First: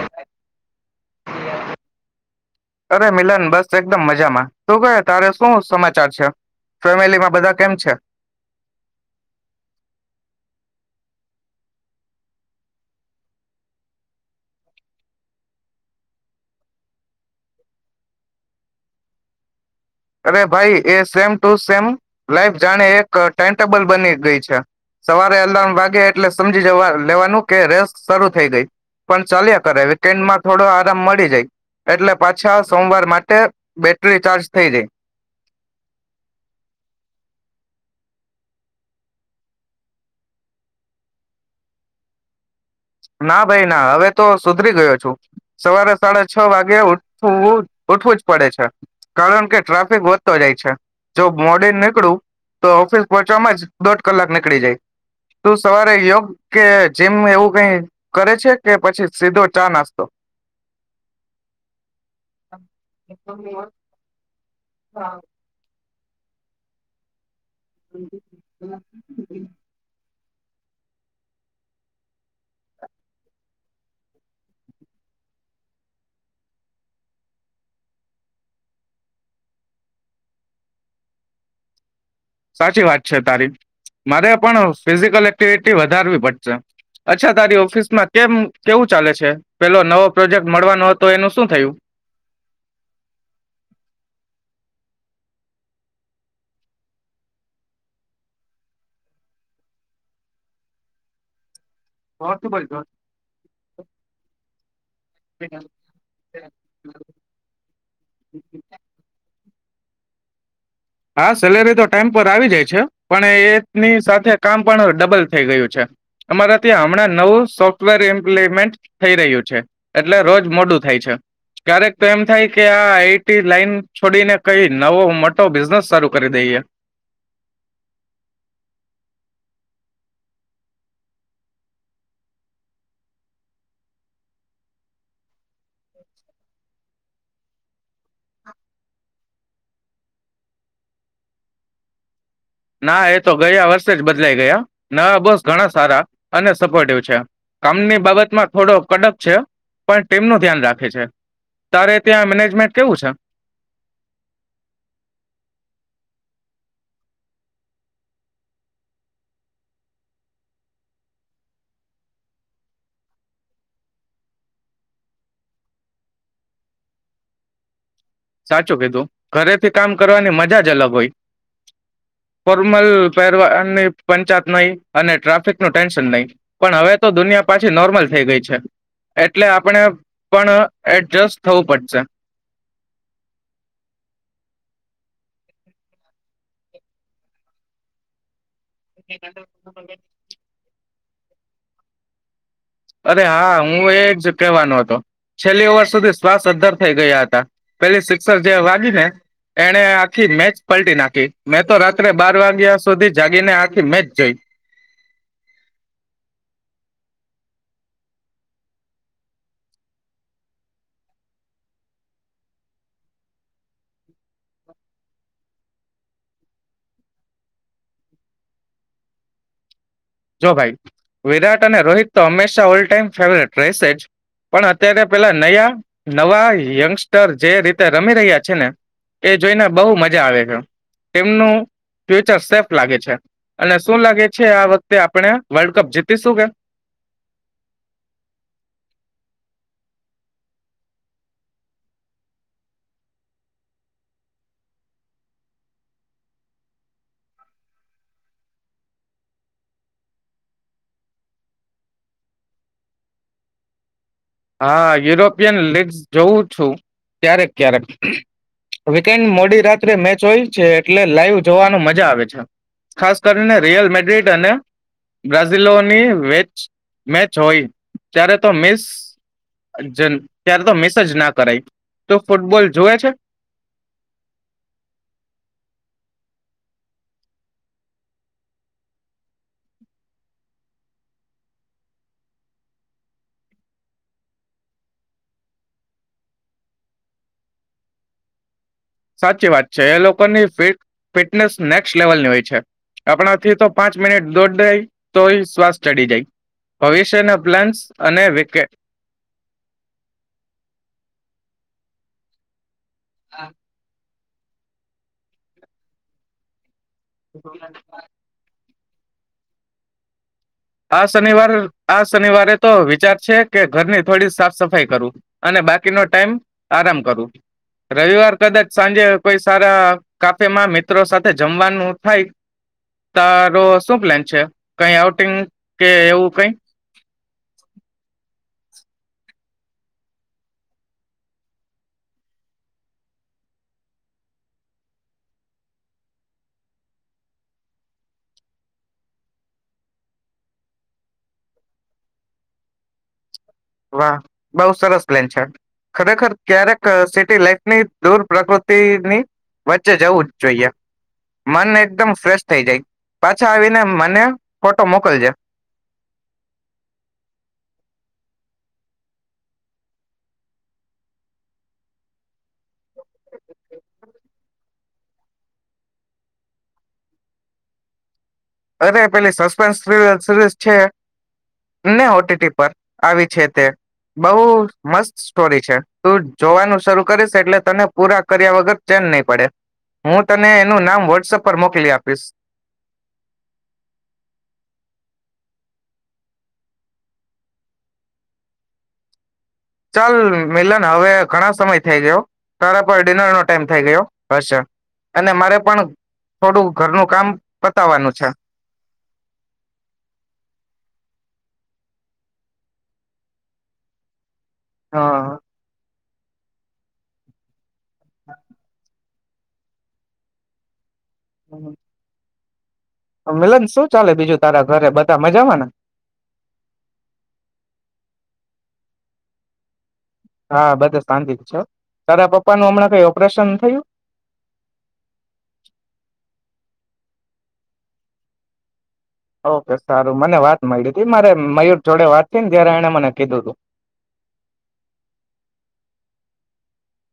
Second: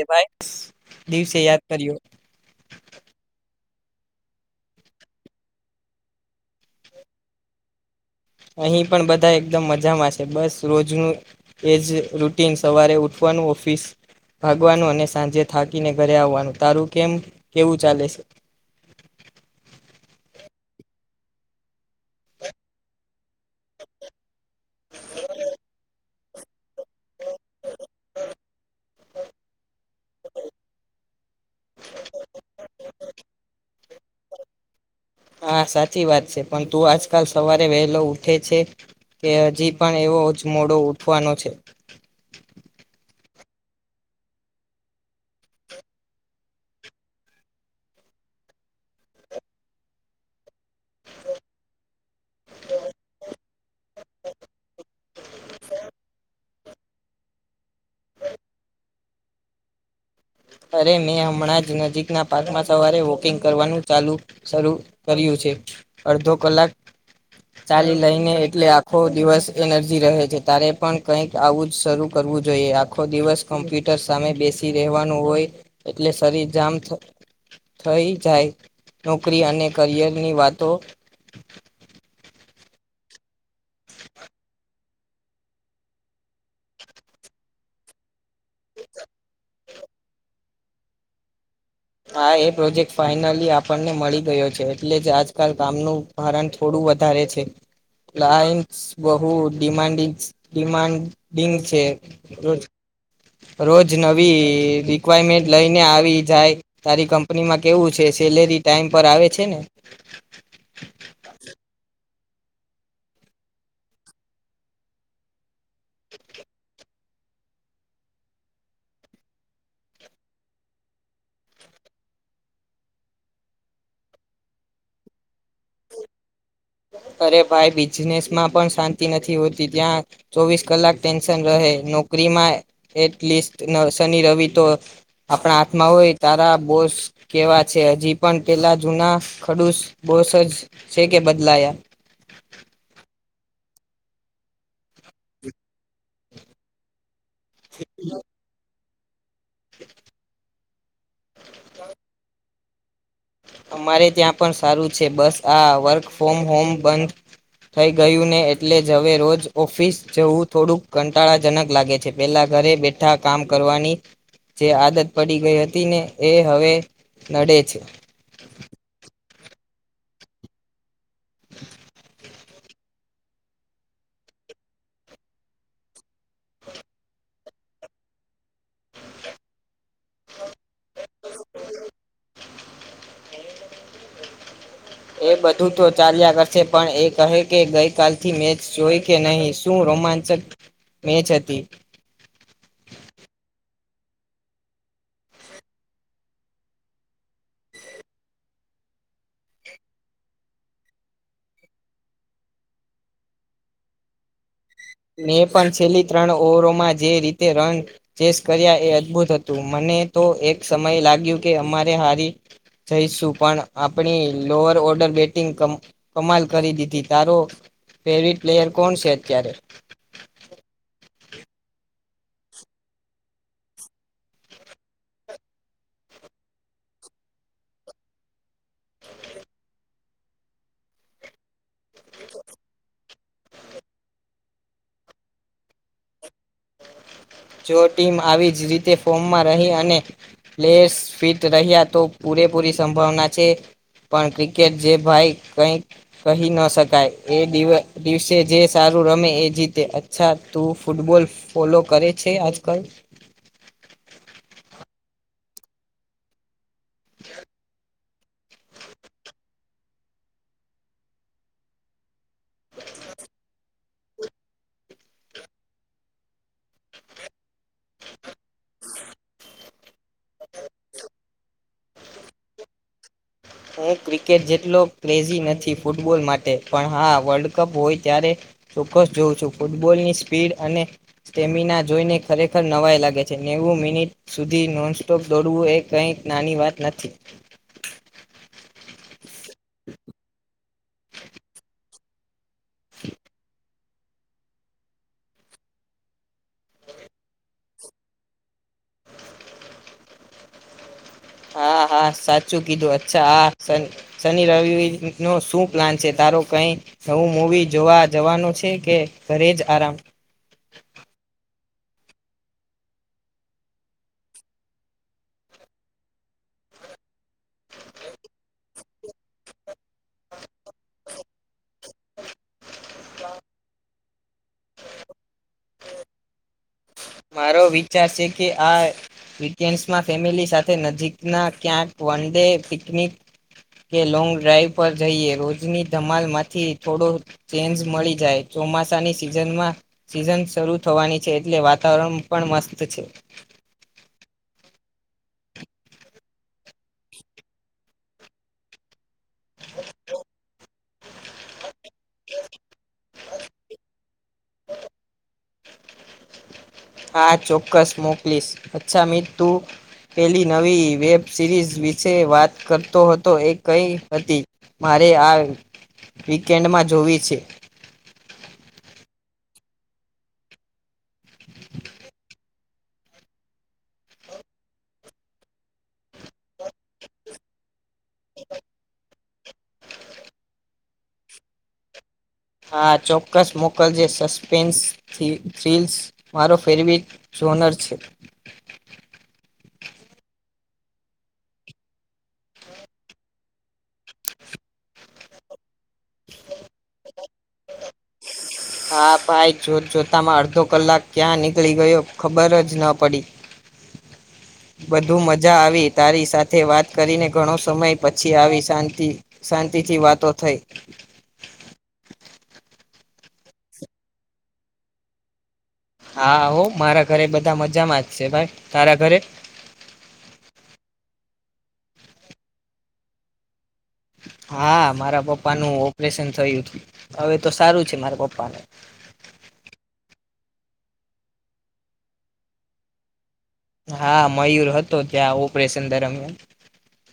એ ભાઈ દિવસે યાદ કર્યો. અરે મિલન બસ એકદમ મજામાં, તુ કહે તારે શું સમાચાર છે? ફેમિલીમાં બધા કેમ છે? અહીં પણ બધા એકદમ મજામાં છે, બસ રોજનું એજ રૂટીન સવારે ઉઠવાનું, ઓફિસ ભાગવાનું અને સાંજે થાકીને ઘરે આવવાનું, તારું કેમ કેવું ચાલે છે? અરે ભાઈ એ સેમ ટુ સેમ લાઈફ જાણે એક ટાઈમટેબલ બની ગઈ છે, સવારે એલારમ વાગે એટલે સમજી જવા લેવાનું કે રેસ શરૂ થઈ ગઈ, પણ ચાલ્યા કરે, વીકેન્ડમાં થોડો આરામ મળી રેય એટલે પાછા સોમવાર માટે બેટરી ચાર્જ થઈ રે. હા સાચી વાત છે, પણ તું આજકાલ સવારે વહેલો ઉઠે છે કે હજી પણ એવો જ મોડો ઉઠવાનો છે? ના ભાઈ ના, હવે તો સુધરી ગયો છું, સવારે સાડા છ વાગે ઉઠવુ ઉઠવું જ પડે છે, કારણ કે ટ્રાફિક વધતો જાય છે, જો મોડીન નીકળું તો ઓફિસ પહોચમાં જ દોઢ કલાક નીકળી જાય, તું સવારે યોગ કે જીમ એવું કંઈ કરે છે કે પછી સીધો ચા નાસ્તો? અરે મેં હમણાં જ નજીકના પાર્કમાં સવારે વોકિંગ કરવાનું ચાલુ શરૂ કર્યું છે. અર્ધો કલાક ચાલી લઈને એટલે આખો દિવસ એનર્જી રહે છે. તારે પણ કંઈક આવું જ શરૂ કરવું જોઈએ, આખો દિવસ કમ્પ્યુટર સામે બેસી રહેવાનું હોય એટલે શરીર જામ થ થઈ જાય, નોકરી અને કરિયરની વાતો સાચી વાત છે તારી. મારે પણ ફિઝિકલ એક્ટિવિટી વધારવી પડશે, અચ્છા તારી ઓફિસમાં કેમ કેવું ચાલે છે? પેલો નવો પ્રોજેક્ટ મળવાનો હતો, એનું શું થયું? હા, એ પ્રોજેક્ટ ફાઈનલી આપણને મળી ગયો છે એટલે જ આજકાલ કામનું ભારણ થોડું વધારે છે, ક્લાયન્ટસ બહુ ડિમાન્ડીંગ્સ ડિમાન્ડીગ છે. રોજ નવી રિક્વાયરમેન્ટ લઈને આવી જાય. તારી કંપની માં કેવું છે સેલેરી ટાઈમ પર આવે છે? છે ને હા સેલેરી તો ટાઈમ પર આવી જાય છે પણ એની સાથે કામ પણ ડબલ થઈ ગયું. છે. અમારા ત્યાં હમણાં નવું સોફ્ટવેર ઇમ્પ્લમેન્ટ થઈ રહ્યું છે એટલે રોજ મોડું થાય છે. ક્યારેક તો એમ થાય કે આ આઈ ટી લાઈન છોડીને કઈ નવો મોટો બિઝનસ સારું કરી દઈએ. અરે ભાઈ બિઝનસમાં પણ શાંતિ નથી હોતી ત્યાં ચોવીસ કલાક ટેન્શન રહે. નોકરીમાં એટલીસ્ટ શનિ, રવિ તો આપણા હાથમાં હોય. તારા બોસ કેવા છે હજી પણ પેલા જૂના ખડુસ બોસ જ છે કે બદ લાયા ના એ તો ગયા વર્ષે જ બદલાઈ ગયા નવા બોસ ઘણા સારા અને સપોર્ટિવ છે. કામ ની બાબત માં થોડોક કડક છે. પણ તેમનું ધ્યાન રાખ રાખે છે. તારે ત્યાં મેનેજમેન્ટ કેવું છે? અમારે ત્યાં પણ સારું છે. બસ આ વર્ક ફ્રોમ હોમ બંધ થઈ ગયું ને એટલે જ હવે રોજ ઓફિસ જવું થોડુંક કંટાળાજનક લાગે છે. પહેલા ઘરે બેઠા કામ કરવાની જે આદત પડી ગઈ હતી ને એ હવે નડે છે. સાચુ કીધું. ઘરેથી કામ કરવાની મજા જ અલગ હોય. ફોર્મલ પહેરવાની પંચાત નહી અને ટ્રાફિક નું ટેન્શન નહી પણ હવે તો દુનિયા પાછી નોર્મલ થઈ ગઈ છે એટલે આપણે પણ એડજસ્ટ થવું પડશે. એ બધું તો ચાલ્યા કરશે પણ એ કહે કે ગઈકાલથી મેચ જોય કે નહી? શું રોમાંચક મેચ હતી. અરે હા હું એ જ કહેવાનો હતો. છેલ્લી ઓવર સુધી શ્વાસ અદ્ધર થઈ ગયા હતા. પેલી સિક્સર જે વાગી ને એને આખી મેચ પલટી નાખી. મેં તો રાત્રે બાર વાગ્યા સુધી જાગીને આખી મેચ જોઈ. મે પણ છેલ્લી ત્રણ ઓવરોમાં જે રીતે રન ચેસ કર્યા એ અદભુત હતું. મને તો એક સમય લાગ્યું કે અમારે હારી જઈશું પણ આપણી લોઅર ઓર્ડર બેટિંગ કમ કમાલ કરી દીધી. તારો ફેવરિટ પ્લેયર કોણ છે અત્યારે? જો ભાઈ વિરાટ અને રોહિત તો હંમેશા ઓલ ટાઈમ ફેવરેટ રહેશે જ પણ અત્યારે પેલા નયા નવા યંગસ્ટર જે રીતે રમી રહ્યા છે ને એ જોઈને બહુ મજા આવે છે. તેમનું ફ્યુચર સેફ લાગે છે અને શું લાગે છે આ વખ વખતે આપણે વર્લ્ડ કપ જીતીશું કે જો ટીમ આવી જ રીતે ફોર્મમાં રહી અને પ્લેયર્સ ફિટ રહ્યા તો પૂરેપૂરી સંભાવના છે પણ ક્રિકેટ જે ભાઈ કઈ કહી ન શકાય. એ દિવસે જે સારું રમે એ જીતે અચ્છા તું ફૂટબોલ ફોલો કરે. છે આજ કલ હા યુરોપિયન લીગસ જોઉ છું. ક્યારેક ક્યારેક વીકેન્ડ મોડી રાત્રે મેચ હોય છે એટલે લાઈવ જોવાનું મજા આવે છે. ખાસ કરીને રિયલ મેડ્રિડ અને બ્રાઝિલોની વેચ મેચ હોય ત્યારે તો મિસ ત્યારે તો મિસ જ ના કરાય, તું ફૂટબોલ જોવે છે. હું ક્રિકેટ જેટલો ક્રેઝી નથી ફૂટબોલ માટે પણ હા વર્લ્ડ કપ હોય ત્યારે ચોક્કસ જોઉં છું ફૂટબોલની સ્પીડ અને સ્ટેમિના જોઈને ખરેખર નવાઈ લાગે છે. નેવું મિનિટ સુધી નોનસ્ટોપ દોડવું એ કંઈક નાની વાત નથી. સાચી વાત છે. એ લોકોની ફિટ ફિટનેસ નેક્સ લેવલની હોય છે. આપણાથી તો પાંચ મિનિટ દોડાય તો યે શ્વાસ ચડી જાય ભવિષ્યના પ્લાન્સ અને વિકેટ હા હા સાચું કીધું અ. ચહા શ શનિ રવિ નો શું પ્લાન છે તારો કઈ નવું મૂવી જોવા જવાનું છે. કે ઘરે જ આરામ. આ શનિવાર આ શનિવારે તો વિચાર છે કે ઘરની થોડી સાફ સફાઈ કરું અને બાકીનો ટાઈમ આરામ કરું રવિવાર કદાચ સાંજે કોઈ સારા કાફેમાં મિત્રો સાથે જમવાનું થાય તારો શું પ્લાન છે? કઈ આઉટિંગ કે એવું કઈ મારો વિચાર છે કે આ વીકેન્ડ્સમાં ફેમિલી સાથે નજીકના ક્યાંક વન ડે પિકનિક કે લોંગ ડ્રાઈવ પર જઈએ. રોજની ધમાલમાંથી થોડો ચેન્જ મળી જાય. ચોમાસાની સીઝનમાં સીઝન શરૂ થવાની છે એટલે વાત તાવરણ પણ મસ્ત છે. વાહ, બઉ સરસ પ્લેન છે. ખરેખર ક્યારેક સિટી લાઈફની દૂર પ્રકૃતિની વચ્ચે જવું જ જોઈએ. મન એકદમ ફ્રેશ થઈ જાય, પાછા આવીને મને ફોટો મોકલજે. હા, ચોક્કસ મોકલીશ. અચ્છા મિત તું પેલી નવી વેબ સિરીઝ વિશે વાત કરતો હતો, એ કઈ હતી? મારે આ વીકેન્ડમાં જોવી છે. અરે પેલી સસ્પેન્સ સિરીયલ સિરીઝ છે. ને ઓટીટી પર. આવી છે તે, બહુ મસ્ત સ્ટોરી છે. તું જોવાનું શરૂ કરીશ એટલે તને પૂરા કર્યા વગર ચેન નહીં પડે. હું તને એનું નામ વોટ્સઅપ પર મોકલી આપીશ. હા, ચોક્કસ મોકલજે. સસ્પેન્સ થ્રી થ્રીલ્સ મારો ફેવરિટ જોનર છે. ચાલ મિ મિલન, હવે ઘણા સમય થઈ ગયો. તારા પર ડિનર નો ટાઈમ થઈ ગયો હશે, અને મારે પણ થોડું ઘરનું કામ પતાવવાનું છે. હા ભાઈ. જોત જોતામાં અડધો કલાક ક્યાં નીકળી ગયો ખબર જ ન પડી. બધું હા મજા આવી. તારી સાથે વાત કરીને ઘણો સમય પછી આવી શાંતિ શાંતિથી વાતો થઈ. હમ્મ. મિલન શું ચાલે બીજું તારા ઘરે બધા મજામાં ને? હા હો. મારા ઘરે બધા મજામાં જ છે ભાઈ. તારા ઘરે? હા બધું શાંતિ જ છે હો. તારા પપ્પા નું હમણાં કઈ ઓપરેશન થયું? હા મારા પપ્પાનું ઓપરેશન થયું તું. હવે તો સારું છે મારા પપ્પાને. ઓકે સારું મને વાત મળી હતી મારે મયુર જોડે વાત થઈ ને ત્યારે એને મને કીધું તું. હા, મયુર હતો ત્યાં ઓપરેશન દરમિયાન.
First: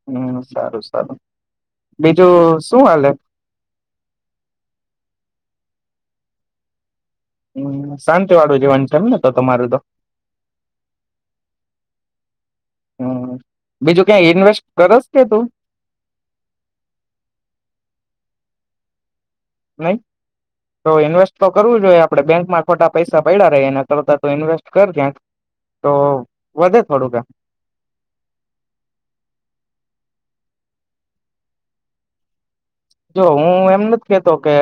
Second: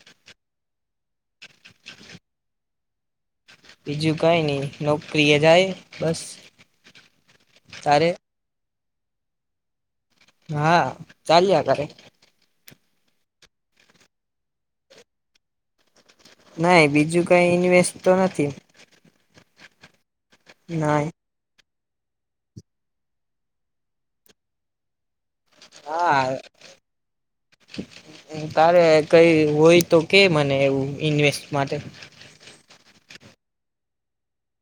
હમ સારું સારું, બીજું શું હવે? બીજું કઈ નહી નોકરી એ જાય બસ. હ તારે શાંતિ વાળું જીવન છે. કેમને તો તમારું તો. હા ચાલ્યા કરે. હમ, બીજું કઈ ઇન્વેસ્ટ કરસ કે તું? નય બીજું કઈ ઇન્વેસ્ટ તો નથી. નય? તો નઈ ઇન્વેસ્ટ તો કરવું જોઈએ આપડે બેંકમાં ખોટા પૈસા પડ્યા રે એના કરતા તો ઈન્વેસ્ટ કરજે. હા, તારે કઈ હોય તો કે. મને એવું ઇન્વેસ્ટ માટે. જો હું એમ નથી કેતો કે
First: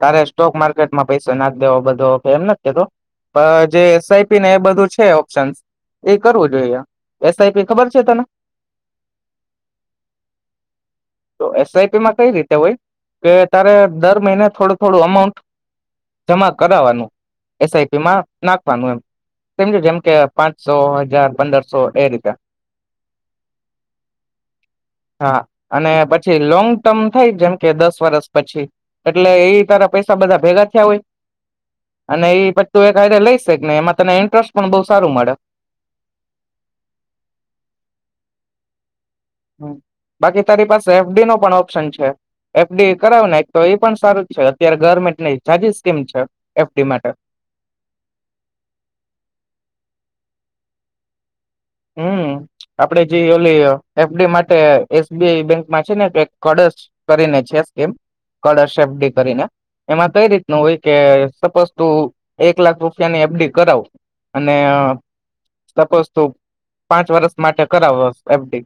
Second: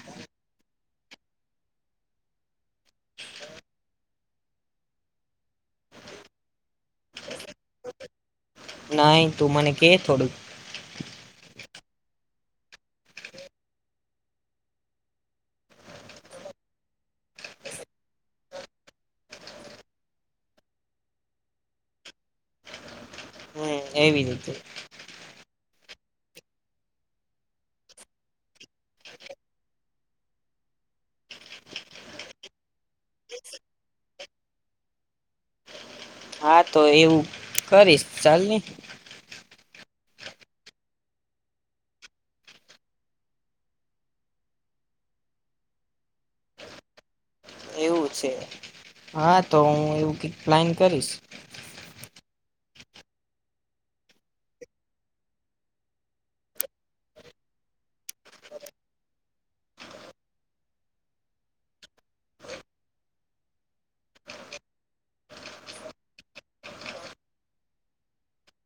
તારે સ્ટોક માર્કેટમાં પૈસા નાખ દેવો બધો કે એમ નથી. [unintelligible] જે એસઆઈ ને એ બધું છે, ઓપ્શન એ કરવું જોઈએ એસઆઈપી ખબર છે, તને? નય તું મને કે થોડું. એસઆઈપી માં કઈ રીતે [unintelligible] કે તારે દર મહિને થોડું થોડું અમાઉન્ટ જમા કરાવનું એસઆઈપીમાં નાખવાનું એમજ જેમ કે પાંચસો હજાર પંદરસો એ રીતે હમ એવી રીતે હા અને પછી લોંગ ટર્મ થાય જેમ કે દસ વરષ પછી એટલે એ તારા પૈસા બધા ભેગા થયા હોય અને એ [unintelligible] તું એાય લઈ શને એમાં તને ઇન્ટરેસ્ટ પણ બઉ સારું મળે. હા તો એવું કરીશ ચાલ ને [unintelligible] બાકી તારી પાસે એફડી નો પણ ઓપ્શન છે, એફડી કરાવ ને તો એ પણ સારું છે, અત્યારે ગવર્મેન્ટની જાઝ સ્કીમ છે, એફડી માટે એવું છે હા તો હું એવું [unintelligible] પ્લાન કરીશ. હમ આપડે જે [unintelligible] એફડી માટે એસબીઆઈ બેંકમાં છે, ને કે કળશ કરીને છે સ્કીમ કળશ એફડી કરીને એમાં કઈ રીતનું હોય કે સપોઝ તું એક લાખ રૂપિયાની એફડી કરાવ અને સપોઝ તું પાંચ વર્ષ માટે કરાવો એફડી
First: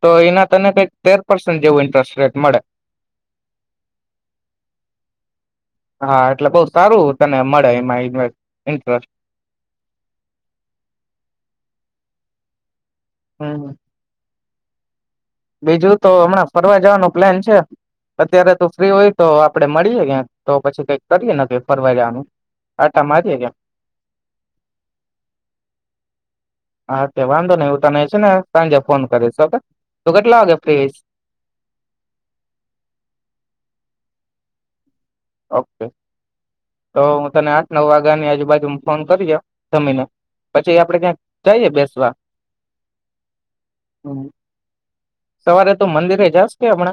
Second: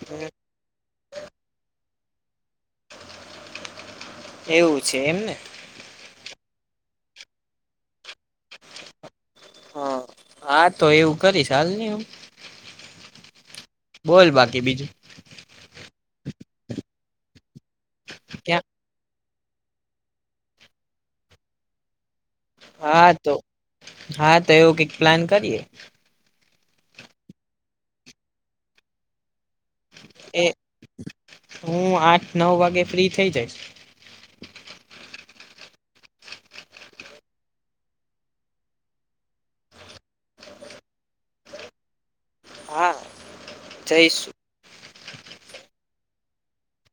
તો એના તને કઈક તેર પર્સન્ટ જેવું ઇન્ટરેસ્ટ રેટ મળે. એવું છે, એમને હા એટલે બહ સારું તને મળે એમાં ઇન્ટરેસ્ટ હા હા તો એવું કરી [unintelligible] ને [unintelligible] હા હા બોલ બાકી બીજું બીજું તો હમણાં ફરવા જવાનું પ્લાન છે, અત્યારે ક્યાં તું ફ્રી હોય તો આપડે મળીએ તો પછી કઈક કરીએ [unintelligible] ફરવા જવાનું આટા હા તો મારીએ કે હા તો એવું કઈક પ્લાન કરીએ. હા તે વાંધો નને એવું તને છે, ને સાંજે ફોન કરીશ ઓકે તું કેટલા એ વાગે ફ્રી હું આઠ નવ વાગે ફ્રી થઈ જઈશ. ઓકે તો હું તને આઠ નવ વાગ્યાની આજુબાજુ ફોન કરી જમીને પછી આપડે ક્યાંક જઈય બેસવા [inaudible] સવારે તું મંદિરે જશ કે [unintelligible]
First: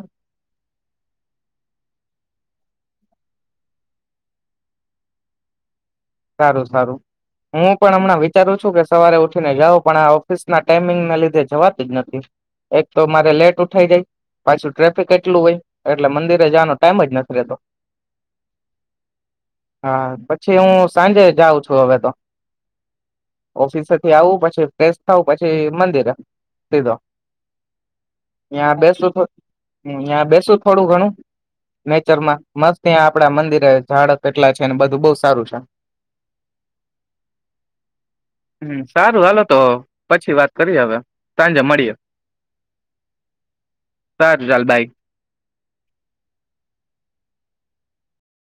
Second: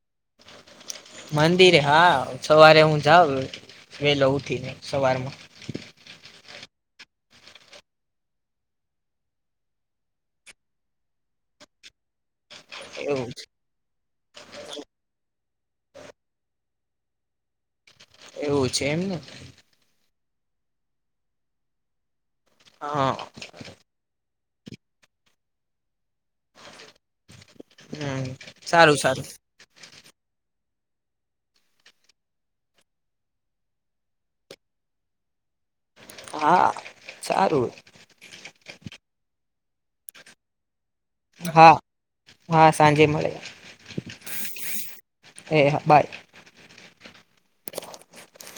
મંદિરે હા સવારે હું જાઉં વેલો ઉઠીને સવારમાં. સારું સારું હું પણ હમણાં વિચારું છું કે સવારે ઉઠીને જાાવ પણ આ ઓફિસ ના ટાઈમિંગ ના લીધે જવાતી જ નથી. એક તો મારે એવું લેટ ઉઠાઈ જાય. પાછું ટ્રાફિક એટલું હોય એટલે મંદિરે જવાનો ટાઈમ જ નથી રહેતો એવું છે, એમને [inaudible] સાંજે જાઉં છું, હવે તો હા ઓફિસ આવું પછી ફેશ થઉું પછી મંદિર સીધો હમ [unintelligible] સારું બેસું સારું [unintelligible] બેસું થોડું ઘણું નેચરમાં મસ્ત ત્યાં આપડા મંદિરે ઝાડ કેટલા છે, બધું બઉુ સારું છે. હા સારું હમ સારું હાલો તો પછી વાત કરી હવે સાંજે હા મળીએ હા સાંજે મળે સારું ચાલ બાય. [unintelligible] બાય